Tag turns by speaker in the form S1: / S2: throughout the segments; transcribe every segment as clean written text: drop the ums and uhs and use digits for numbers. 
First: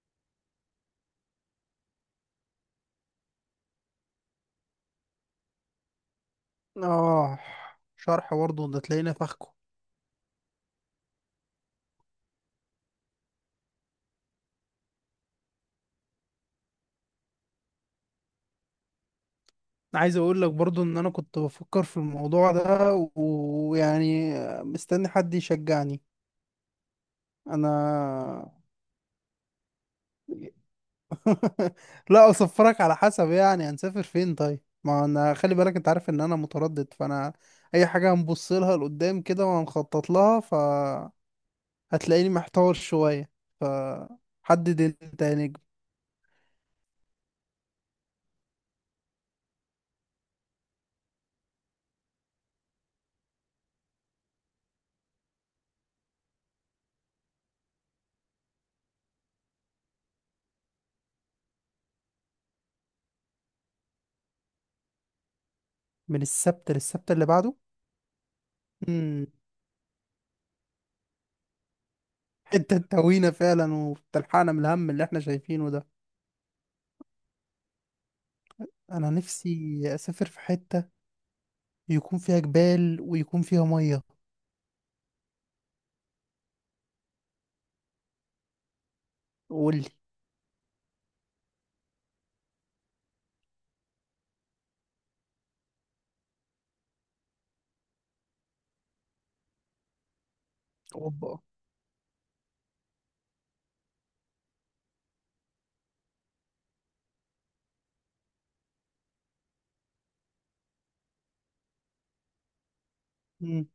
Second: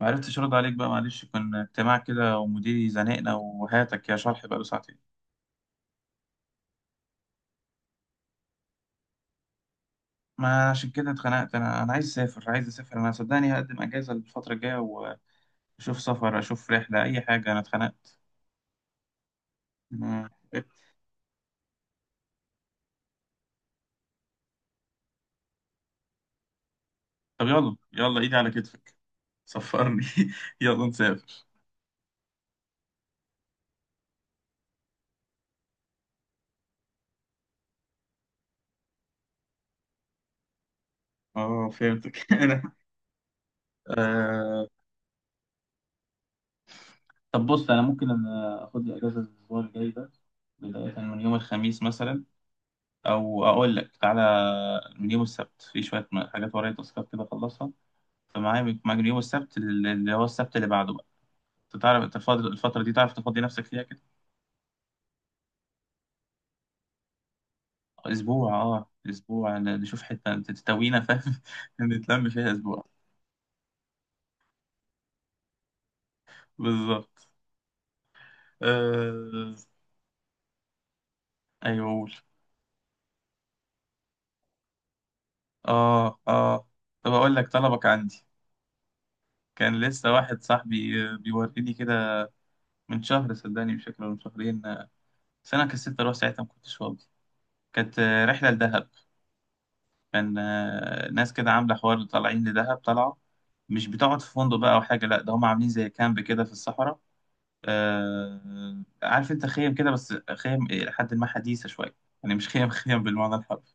S1: ما عرفتش ارد عليك بقى معلش كان اجتماع كده ومديري زنقنا وهاتك يا شرح بقى له ساعتين.
S2: اه. شرح برضه ده تلاقينا فخكه.
S1: ما عشان كده اتخنقت انا عايز اسافر عايز اسافر انا صدقني هقدم اجازه الفتره الجايه. واشوف سفر اشوف رحله اي حاجه انا اتخنقت
S2: عايز
S1: ما-
S2: اقول لك برضه ان انا كنت بفكر في الموضوع ده ويعني مستني حد يشجعني.
S1: طب
S2: انا
S1: يلا يلا ايدي على كتفك. سفرني يلا نسافر.
S2: لا اصفرك على حسب، يعني هنسافر فين؟ طيب ما انا خلي بالك، انت عارف ان انا متردد، فانا اي حاجة هنبص لها لقدام كده وهنخطط لها.
S1: اه فهمتك
S2: فهتلاقيني
S1: انا
S2: محتار شوية،
S1: آه...
S2: فحدد انت يا نجم.
S1: طب بص ممكن أنا اخد لي اجازه الاسبوع الجاي ده. بدايه من يوم الخميس مثلا. او اقول لك تعالى من يوم السبت في شويه حاجات ورايا تاسكات كده اخلصها. فمعايا من معايا من يوم السبت اللي هو السبت اللي بعده بقى. انت تعرف انت الفتره دي تعرف تفضي نفسك فيها كده.
S2: من السبت للسبت اللي
S1: اسبوع اه
S2: بعده.
S1: اسبوع نشوف حته تستوينا فاهم نتلم فيها
S2: انت
S1: اسبوع.
S2: تهوينا فعلا وبتلحقنا من الهم اللي احنا شايفينه ده.
S1: بالظبط.
S2: انا
S1: آه...
S2: نفسي اسافر في حتة
S1: ايوه قول.
S2: يكون فيها جبال ويكون فيها مية.
S1: اه اه. طب اقول لك طلبك عندي.
S2: قول
S1: كان
S2: لي.
S1: لسه واحد صاحبي بيوريني كده من شهر صدقني مش فاكر ولا من شهرين. بس انا كسلت اروح ساعتها ما كنتش فاضي. كانت رحله لدهب. كان ناس
S2: اوبا.
S1: كده عاملة حوار طالعين لدهب طلعوا. مش بتقعد في فندق بقى أو حاجة. لأ ده هم عاملين زي كامب كده في الصحراء. آه عارف أنت خيم كده بس خيم إلى حد ما حديثة شوية. يعني مش خيم خيم بالمعنى
S2: مم.
S1: الحرفي.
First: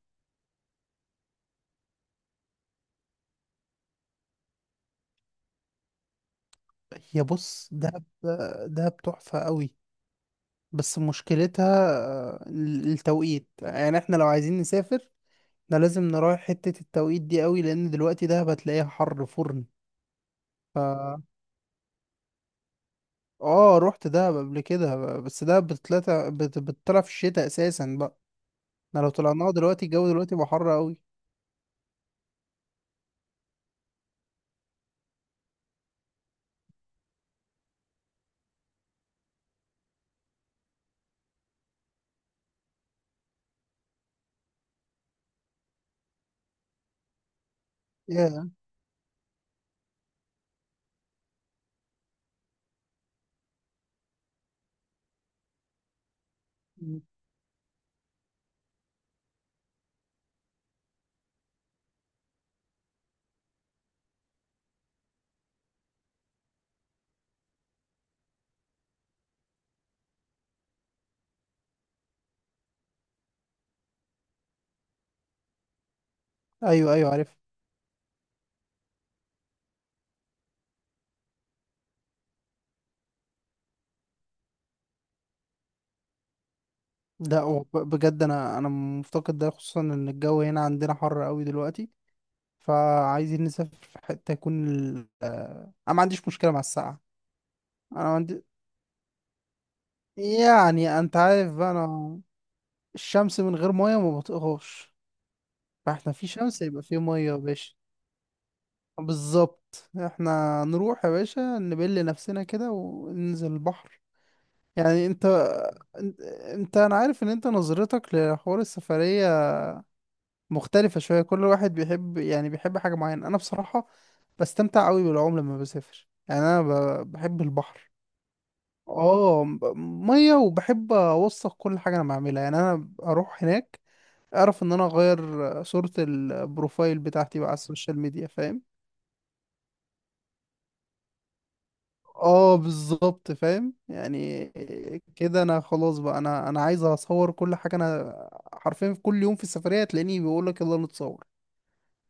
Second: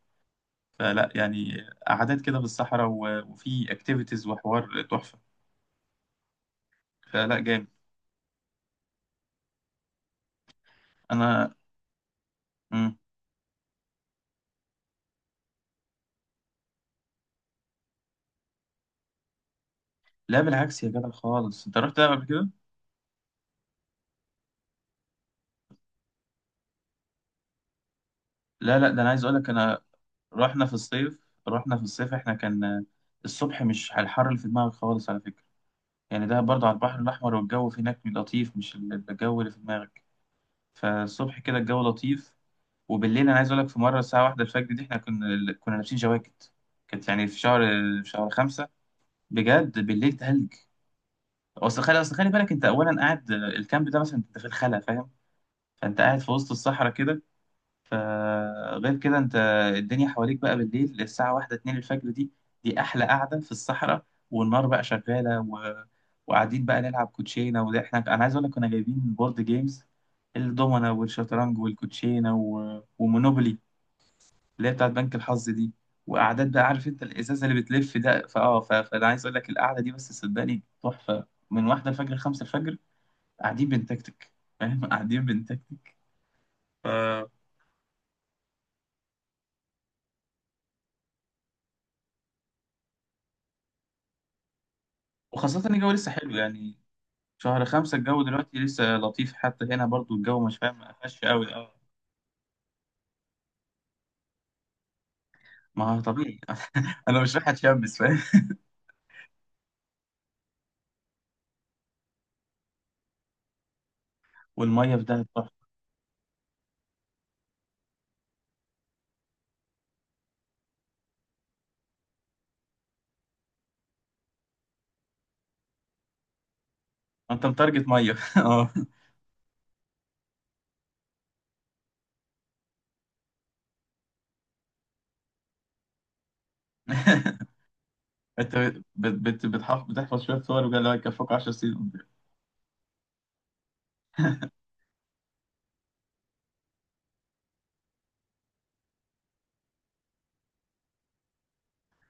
S1: فلا يعني. قعدات كده في الصحراء وفي اكتيفيتيز وحوار تحفة.
S2: هي
S1: فلا جامد.
S2: بص دهب. دهب تحفة قوي، بس
S1: أنا.
S2: مشكلتها
S1: مم.
S2: التوقيت. يعني احنا لو عايزين نسافر احنا لازم نراعي حتة التوقيت دي قوي، لان دلوقتي دهب هتلاقيها حر فرن.
S1: لا
S2: ف
S1: بالعكس يا جدع خالص. أنت رحت دهب قبل كده؟
S2: اه، رحت دهب قبل كده، بس دهب بتطلع بتطلع في الشتاء اساسا بقى.
S1: لا لا
S2: احنا
S1: ده أنا
S2: لو
S1: عايز أقول لك.
S2: طلعناها
S1: أنا
S2: دلوقتي الجو دلوقتي بقى
S1: رحنا
S2: حر
S1: في
S2: قوي.
S1: الصيف. رحنا في الصيف إحنا كان الصبح مش على الحر اللي في دماغك خالص على فكرة. يعني ده برضه على البحر الأحمر والجو في هناك لطيف مش الجو اللي في دماغك. فالصبح كده الجو لطيف. وبالليل أنا عايز أقولك في مرة الساعة واحدة الفجر دي إحنا كنا لابسين جواكت. كانت يعني في شهر
S2: ياه.
S1: خمسة. بجد بالليل تلج. أصل خلي بالك أنت أولا قاعد الكامب ده مثلا أنت في الخلا فاهم. فأنت قاعد في وسط الصحراء
S2: مم.
S1: كده. فغير كده انت الدنيا حواليك بقى بالليل الساعة واحدة اتنين الفجر دي. دي أحلى قعدة في الصحراء والنار بقى شغالة. وقاعدين بقى نلعب كوتشينة. وده أنا عايز أقول لك كنا جايبين بورد جيمز الدومنا والشطرنج والكوتشينة ومونوبولي اللي هي بتاعت بنك الحظ دي. وقعدات بقى عارف
S2: ايوه،
S1: انت
S2: ايوه، عارف.
S1: الإزازة اللي بتلف ده فأنا عايز أقول لك القعدة دي بس صدقني تحفة من واحدة الفجر لخمسة الفجر قاعدين بنتكتك فاهم قاعدين بنتكتك ف...
S2: لا، هو بجد انا مفتقد ده، خصوصا ان الجو هنا عندنا حر قوي دلوقتي. فعايزين نسافر في حته يكون
S1: وخاصة ان الجو
S2: انا ما
S1: لسه
S2: عنديش
S1: حلو
S2: مشكله مع
S1: يعني
S2: السقعه.
S1: شهر خمسة
S2: انا ما
S1: الجو
S2: عندي
S1: دلوقتي لسه لطيف حتى هنا برضو الجو مش فاهم ما
S2: يعني انت
S1: قفش قوي
S2: عارف
S1: اه.
S2: بقى، انا الشمس من غير ميه ما بطيقهاش.
S1: ما هو
S2: فاحنا في
S1: طبيعي
S2: شمس يبقى في ميه
S1: انا مش
S2: يا
S1: رايح
S2: باشا.
S1: اتشمس فاهم.
S2: بالظبط، احنا نروح يا باشا نبل نفسنا كده وننزل البحر.
S1: والميه في
S2: يعني انت
S1: دهب تحفه.
S2: انت انا عارف ان انت نظرتك لحوار السفرية مختلفة شوية. كل واحد بيحب، يعني بيحب حاجة معينة. أنا بصراحة بستمتع أوي بالعوم لما بسافر، يعني أنا بحب
S1: انت متارجت
S2: البحر.
S1: ميه اه.
S2: اه، مية، وبحب أوثق كل حاجة أنا بعملها. يعني أنا أروح هناك أعرف إن أنا أغير صورة البروفايل بتاعتي بقى على السوشيال ميديا،
S1: انت
S2: فاهم.
S1: بتحفظ شويه صور وقال لك يكفوك 10 سنين قدام.
S2: اه بالظبط، فاهم يعني. كده أنا خلاص بقى، أنا عايز أصور كل حاجة. أنا حرفيا في كل يوم في السفرية تلاقيني بيقولك يلا نتصور،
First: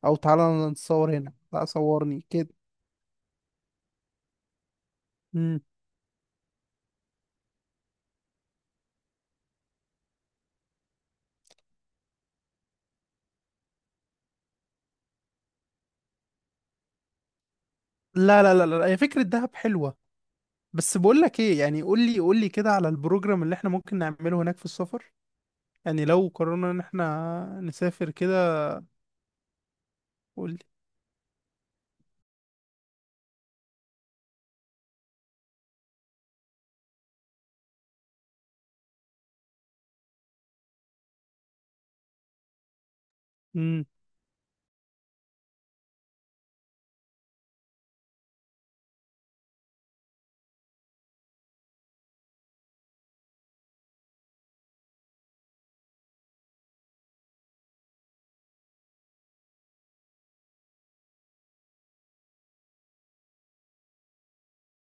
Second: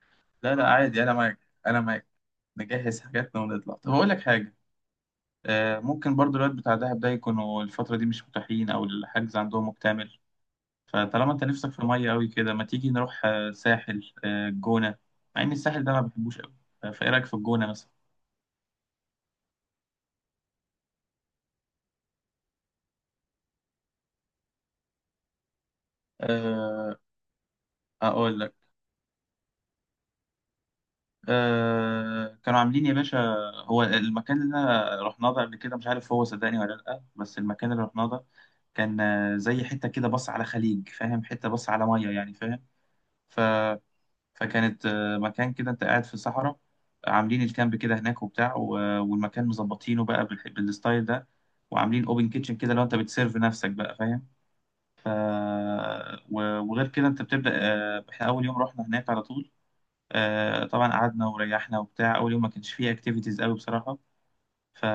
S2: أو
S1: لا
S2: تعالى
S1: لا عادي انا
S2: نتصور هنا،
S1: معاك.
S2: لا
S1: انا معاك.
S2: صورني كده.
S1: نجهز حاجاتنا ونطلع. طب اقول لك حاجه
S2: مم.
S1: ممكن برضو الوقت بتاع دهب ده يكونوا الفتره دي مش متاحين او الحجز عندهم مكتمل. فطالما انت نفسك في ميه قوي كده ما تيجي نروح ساحل الجونه مع ان الساحل ده ما بحبوش قوي. فايه رايك في الجونه مثلا؟
S2: لا، لا، لا، لا، هي فكرة دهب حلوة. بس بقول لك ايه، يعني قول لي، قول لي كده على البروجرام اللي احنا ممكن نعمله هناك في السفر، يعني لو قررنا ان
S1: أه
S2: احنا نسافر كده.
S1: اقول لك.
S2: قول لي.
S1: أه كانوا عاملين يا باشا هو المكان اللي أنا رحناه ده قبل كده مش عارف هو صدقني ولا لا. بس المكان اللي رحناه ده كان زي حته كده بص على خليج فاهم حته بص على ميه يعني فاهم. ف
S2: امم
S1: فكانت مكان كده انت قاعد في صحراء عاملين الكامب كده هناك وبتاع. والمكان مظبطينه بقى بالستايل ده. وعاملين اوبن كيتشن كده لو انت بتسيرف نفسك بقى فاهم. ف وغير كده انت بتبدأ احنا اول يوم رحنا هناك على طول. طبعا قعدنا وريحنا وبتاع اول يوم ما كانش فيه اكتيفيتيز قوي بصراحة. ف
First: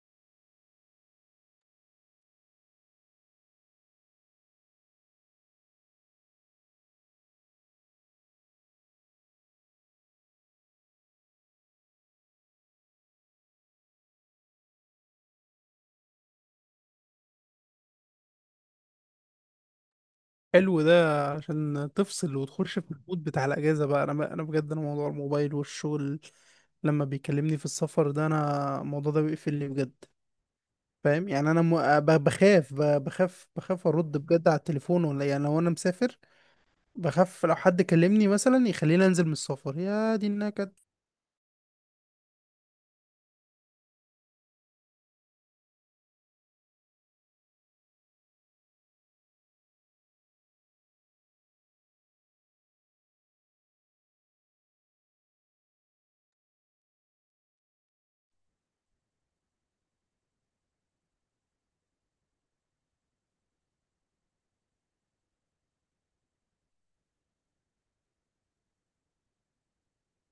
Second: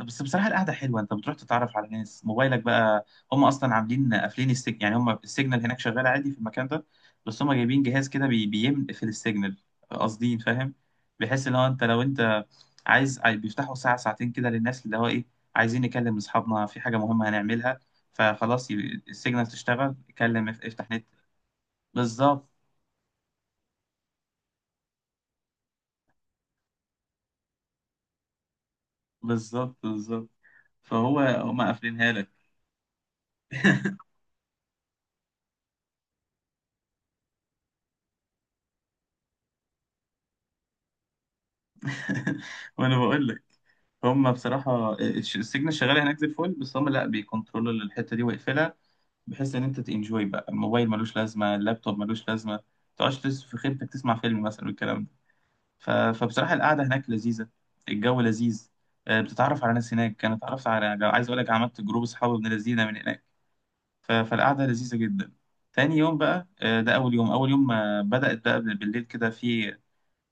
S1: بس بصراحه القعده حلوه انت بتروح تتعرف على ناس. موبايلك بقى هم اصلا عاملين قافلين السجن يعني هم السيجنال هناك شغال عادي في المكان ده. بس هم جايبين جهاز كده بيقفل السيجنال قاصدين فاهم. بحيث ان هو انت لو انت بيفتحوا ساعه ساعتين كده للناس اللي هو ايه عايزين نكلم اصحابنا في حاجه مهمه هنعملها. فخلاص يبقى السيجنال تشتغل كلم
S2: حلو
S1: افتح نت.
S2: ده عشان تفصل
S1: بالظبط.
S2: وتخش في المود بتاع الاجازة بقى. انا بقى، انا بجد، انا موضوع الموبايل والشغل لما بيكلمني في السفر ده، انا الموضوع ده بيقفلني
S1: بالظبط.
S2: بجد.
S1: بالظبط. فهو
S2: فاهم يعني
S1: هم
S2: انا
S1: قافلينها
S2: ب-
S1: لك
S2: بخاف ب- بخاف بخاف ارد بجد على التليفون، ولا يعني لو انا مسافر بخاف لو حد كلمني مثلا يخليني انزل من السفر، يا دي النكد.
S1: وانا بقول لك هم بصراحه السجن الشغاله هناك زي الفل. بس هم لا بيكنترولوا الحته دي ويقفلها بحيث ان انت تنجوي بقى. الموبايل ملوش لازمه. اللابتوب ملوش لازمه. ما تقعدش في خيمتك تسمع فيلم مثلا والكلام ده. فبصراحه القعده هناك لذيذه. الجو لذيذ بتتعرف على ناس هناك. انا اتعرفت على عايز اقول لك عملت جروب اصحاب ابن لذينه من هناك. فالقعده لذيذه جدا. تاني يوم بقى ده اول يوم بدأت بقى بالليل كده في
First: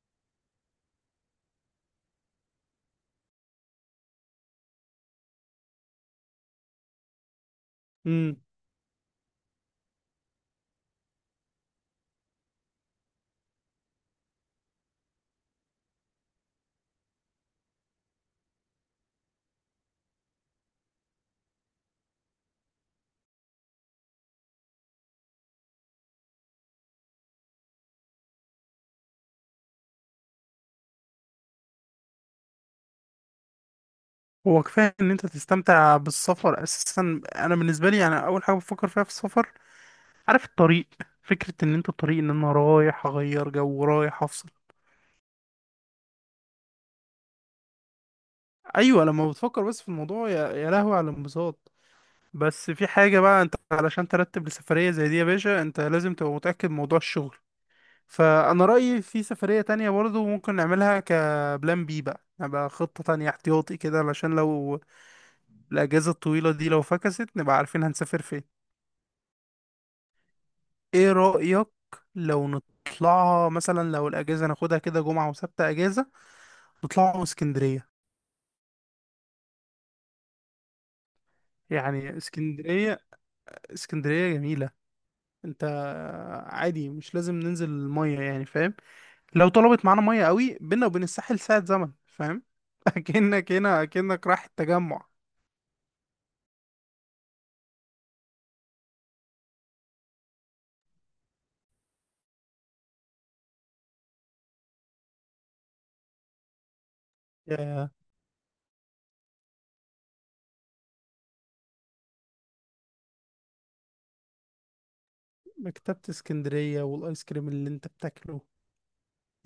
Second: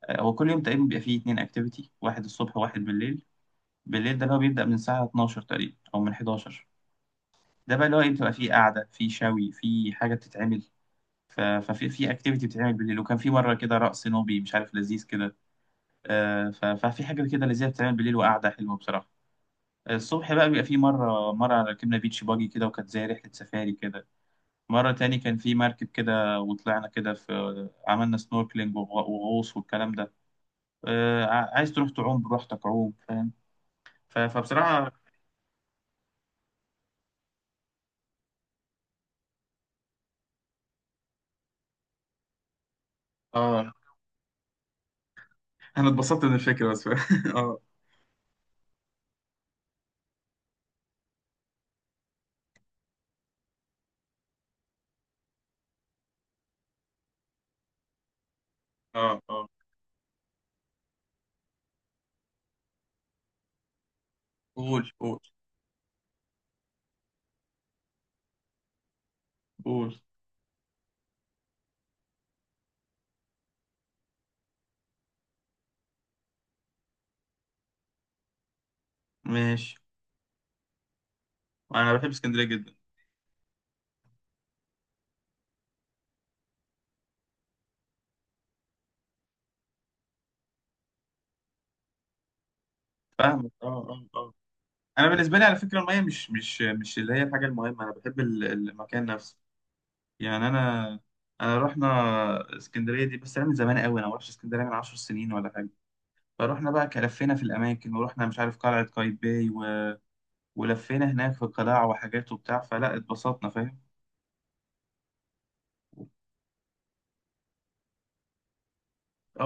S1: هو كل يوم تقريبا بيبقى فيه اتنين اكتيفيتي. واحد الصبح وواحد بالليل. بالليل ده اللي هو بيبدأ من الساعة 12 تقريبا أو من 11. ده بقى اللي هو بتبقى
S2: امم
S1: فيه قعدة فيه شوي فيه حاجة بتتعمل. ف- ففي في اكتيفيتي بتتعمل بالليل وكان في مرة كده رقص نوبي مش عارف لذيذ كده. آه، ف- ففي حاجة كده لذيذة بتتعمل بالليل وقعدة حلوة بصراحة. الصبح بقى بيبقى في مرة ركبنا بيتش باجي كده وكانت زي رحلة سفاري كده. مرة تاني كان في مركب كده وطلعنا كده في عملنا سنوركلينج وغوص والكلام ده. عايز تروح تعوم براحتك عوم فاهم.
S2: هو
S1: فبصراحة
S2: كفايه ان انت تستمتع بالسفر اساسا. انا بالنسبه لي يعني اول حاجه بفكر فيها في السفر، عارف الطريق. فكره ان انت الطريق، ان انا رايح اغير
S1: اه
S2: جو، رايح افصل.
S1: انا اتبسطت من الفكره بس اه.
S2: ايوه، لما بتفكر بس في الموضوع، يا لهوي على الانبساط. بس في حاجه بقى، انت علشان ترتب لسفريه زي دي يا باشا انت لازم تبقى متاكد من موضوع الشغل. فانا رايي
S1: اه
S2: في
S1: اه.
S2: سفريه تانية برضو ممكن نعملها كبلان بي بقى، نبقى خطه تانية احتياطي كده، علشان لو
S1: قول قول
S2: الاجازه الطويله دي لو فكست نبقى عارفين هنسافر فين.
S1: قول.
S2: ايه رأيك لو نطلعها مثلا، لو الأجازة ناخدها كده جمعة وسبت أجازة نطلعوا اسكندرية؟
S1: ماشي. انا بحب
S2: يعني
S1: اسكندريه جدا.
S2: اسكندرية. اسكندرية جميلة. انت عادي مش لازم ننزل المية، يعني فاهم، لو طلبت معانا مية قوي بينا وبين الساحل ساعة زمن، فاهم
S1: فاهمك.
S2: اكنك
S1: اه
S2: هنا،
S1: اه
S2: اكنك
S1: اه.
S2: رايح التجمع.
S1: انا بالنسبه لي على فكره الميه مش اللي هي الحاجه المهمه. انا بحب المكان نفسه. يعني انا. انا رحنا اسكندريه دي بس انا من زمان قوي انا ما رحتش اسكندريه من 10 سنين ولا حاجه. فرحنا بقى كلفينا في
S2: يا
S1: الاماكن ورحنا مش عارف قلعه قايتباي. ولفينا هناك في قلاع وحاجات وبتاع فلا اتبسطنا فاهم.
S2: مكتبة اسكندرية والايس كريم اللي انت بتاكله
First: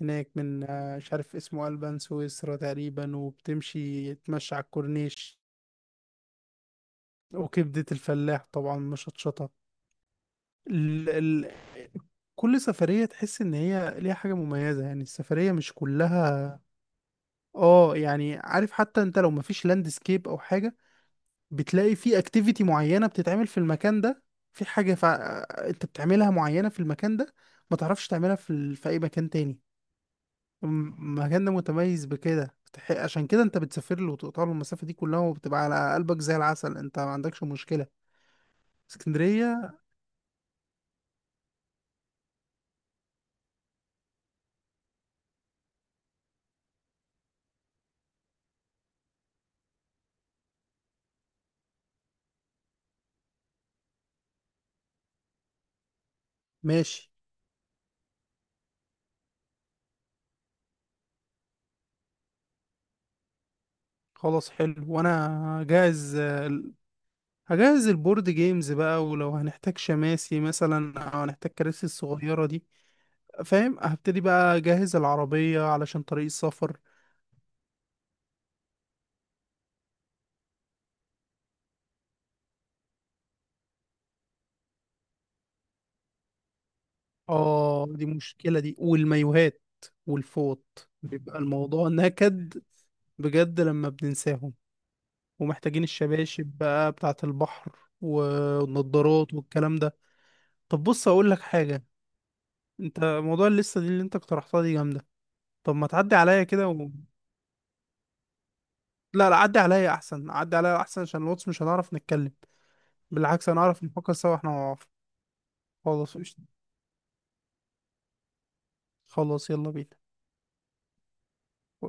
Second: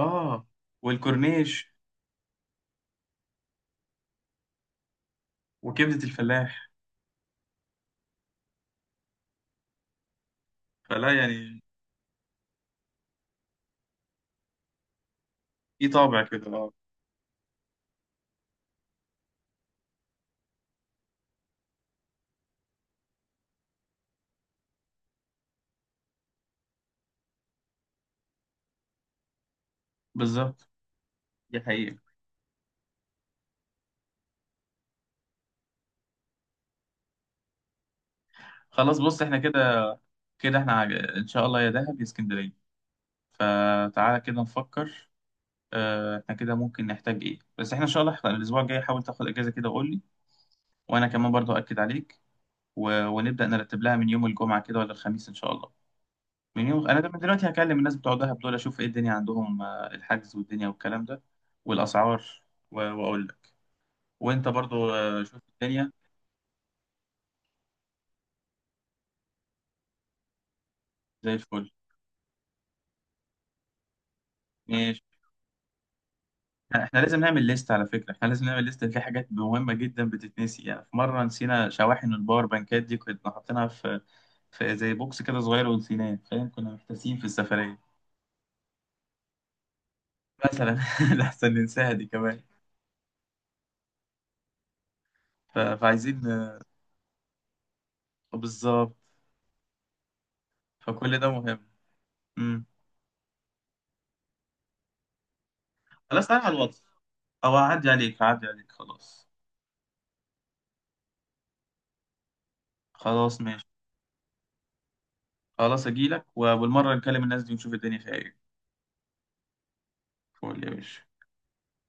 S2: هناك من مش عارف اسمه،
S1: والكورنيش
S2: ألبان سويسرا تقريبا. وبتمشي تمشي على الكورنيش.
S1: وكبده الفلاح
S2: وكبدة الفلاح طبعا مشطشطة. ال...
S1: فلا
S2: ال...
S1: يعني
S2: كل سفرية تحس إن هي ليها حاجة مميزة، يعني السفرية مش
S1: في طابع كده
S2: كلها.
S1: اه.
S2: اه يعني عارف، حتى انت لو مفيش لاندسكيب او حاجة بتلاقي في اكتيفيتي معينة بتتعمل في المكان ده. في حاجة انت بتعملها معينة في المكان ده، ما تعرفش تعملها في اي مكان تاني.
S1: بالظبط
S2: المكان ده
S1: دي
S2: متميز
S1: حقيقة.
S2: بكده، عشان كده انت بتسافر له وتقطع له المسافة دي كلها وبتبقى على قلبك زي العسل، انت ما عندكش مشكلة.
S1: خلاص بص احنا
S2: اسكندرية.
S1: كده. كده احنا ان شاء الله يا دهب يا اسكندرية. فتعالى كده نفكر. اه احنا كده ممكن نحتاج ايه بس احنا ان شاء الله احنا الاسبوع الجاي حاول تاخد اجازة كده وقول لي. وانا كمان برضو اكد عليك. ونبدأ نرتب لها من يوم الجمعة كده ولا الخميس ان شاء الله. من يوم انا ده
S2: ماشي.
S1: من دلوقتي هكلم الناس بتوع دهب دول اشوف ايه الدنيا عندهم الحجز والدنيا والكلام ده والاسعار. واقول لك. وانت
S2: خلاص، حلو،
S1: برضو شوف
S2: وانا
S1: الدنيا
S2: جاهز. هجهز البورد جيمز بقى، ولو هنحتاج شماسي مثلا او
S1: زي
S2: هنحتاج
S1: الفل.
S2: كراسي الصغيرة دي، فاهم. هبتدي بقى اجهز العربية علشان طريق السفر.
S1: يعني احنا لازم نعمل ليست على فكرة. احنا لازم نعمل ليست في حاجات مهمة جدا بتتنسي. يعني في مرة نسينا شواحن الباور بانكات دي كنا حاطينها في زي بوكس كده صغير ونسيناه فاهم. كنا محتاسين في السفرية
S2: اه دي مشكلة دي، والمايوهات
S1: مثلا
S2: والفوط بيبقى
S1: لحسن
S2: الموضوع
S1: ننساها دي كمان.
S2: نكد بجد لما بننساهم. ومحتاجين
S1: فعايزين
S2: الشباشب بقى بتاعة البحر
S1: بالظبط
S2: والنضارات والكلام ده. طب بص
S1: فكل ده
S2: اقول لك
S1: مهم.
S2: حاجة.
S1: امم.
S2: انت موضوع اللسة دي اللي انت اقترحتها دي جامدة، طب ما تعدي
S1: خلاص تعالى
S2: عليا
S1: على
S2: كده.
S1: الواتس. او اعدي عليك اعدي عليك خلاص.
S2: لا، لا، عدي عليا احسن، عدي عليا احسن، عشان الواتس مش هنعرف نتكلم.
S1: خلاص
S2: بالعكس
S1: ماشي.
S2: هنعرف نفكر سوا احنا مع بعض.
S1: خلاص
S2: خلاص
S1: اجيلك
S2: قشطة.
S1: وبالمرة نكلم الناس دي ونشوف الدنيا فيها ايه.
S2: خلاص يلا بينا.
S1: قول يا باشا.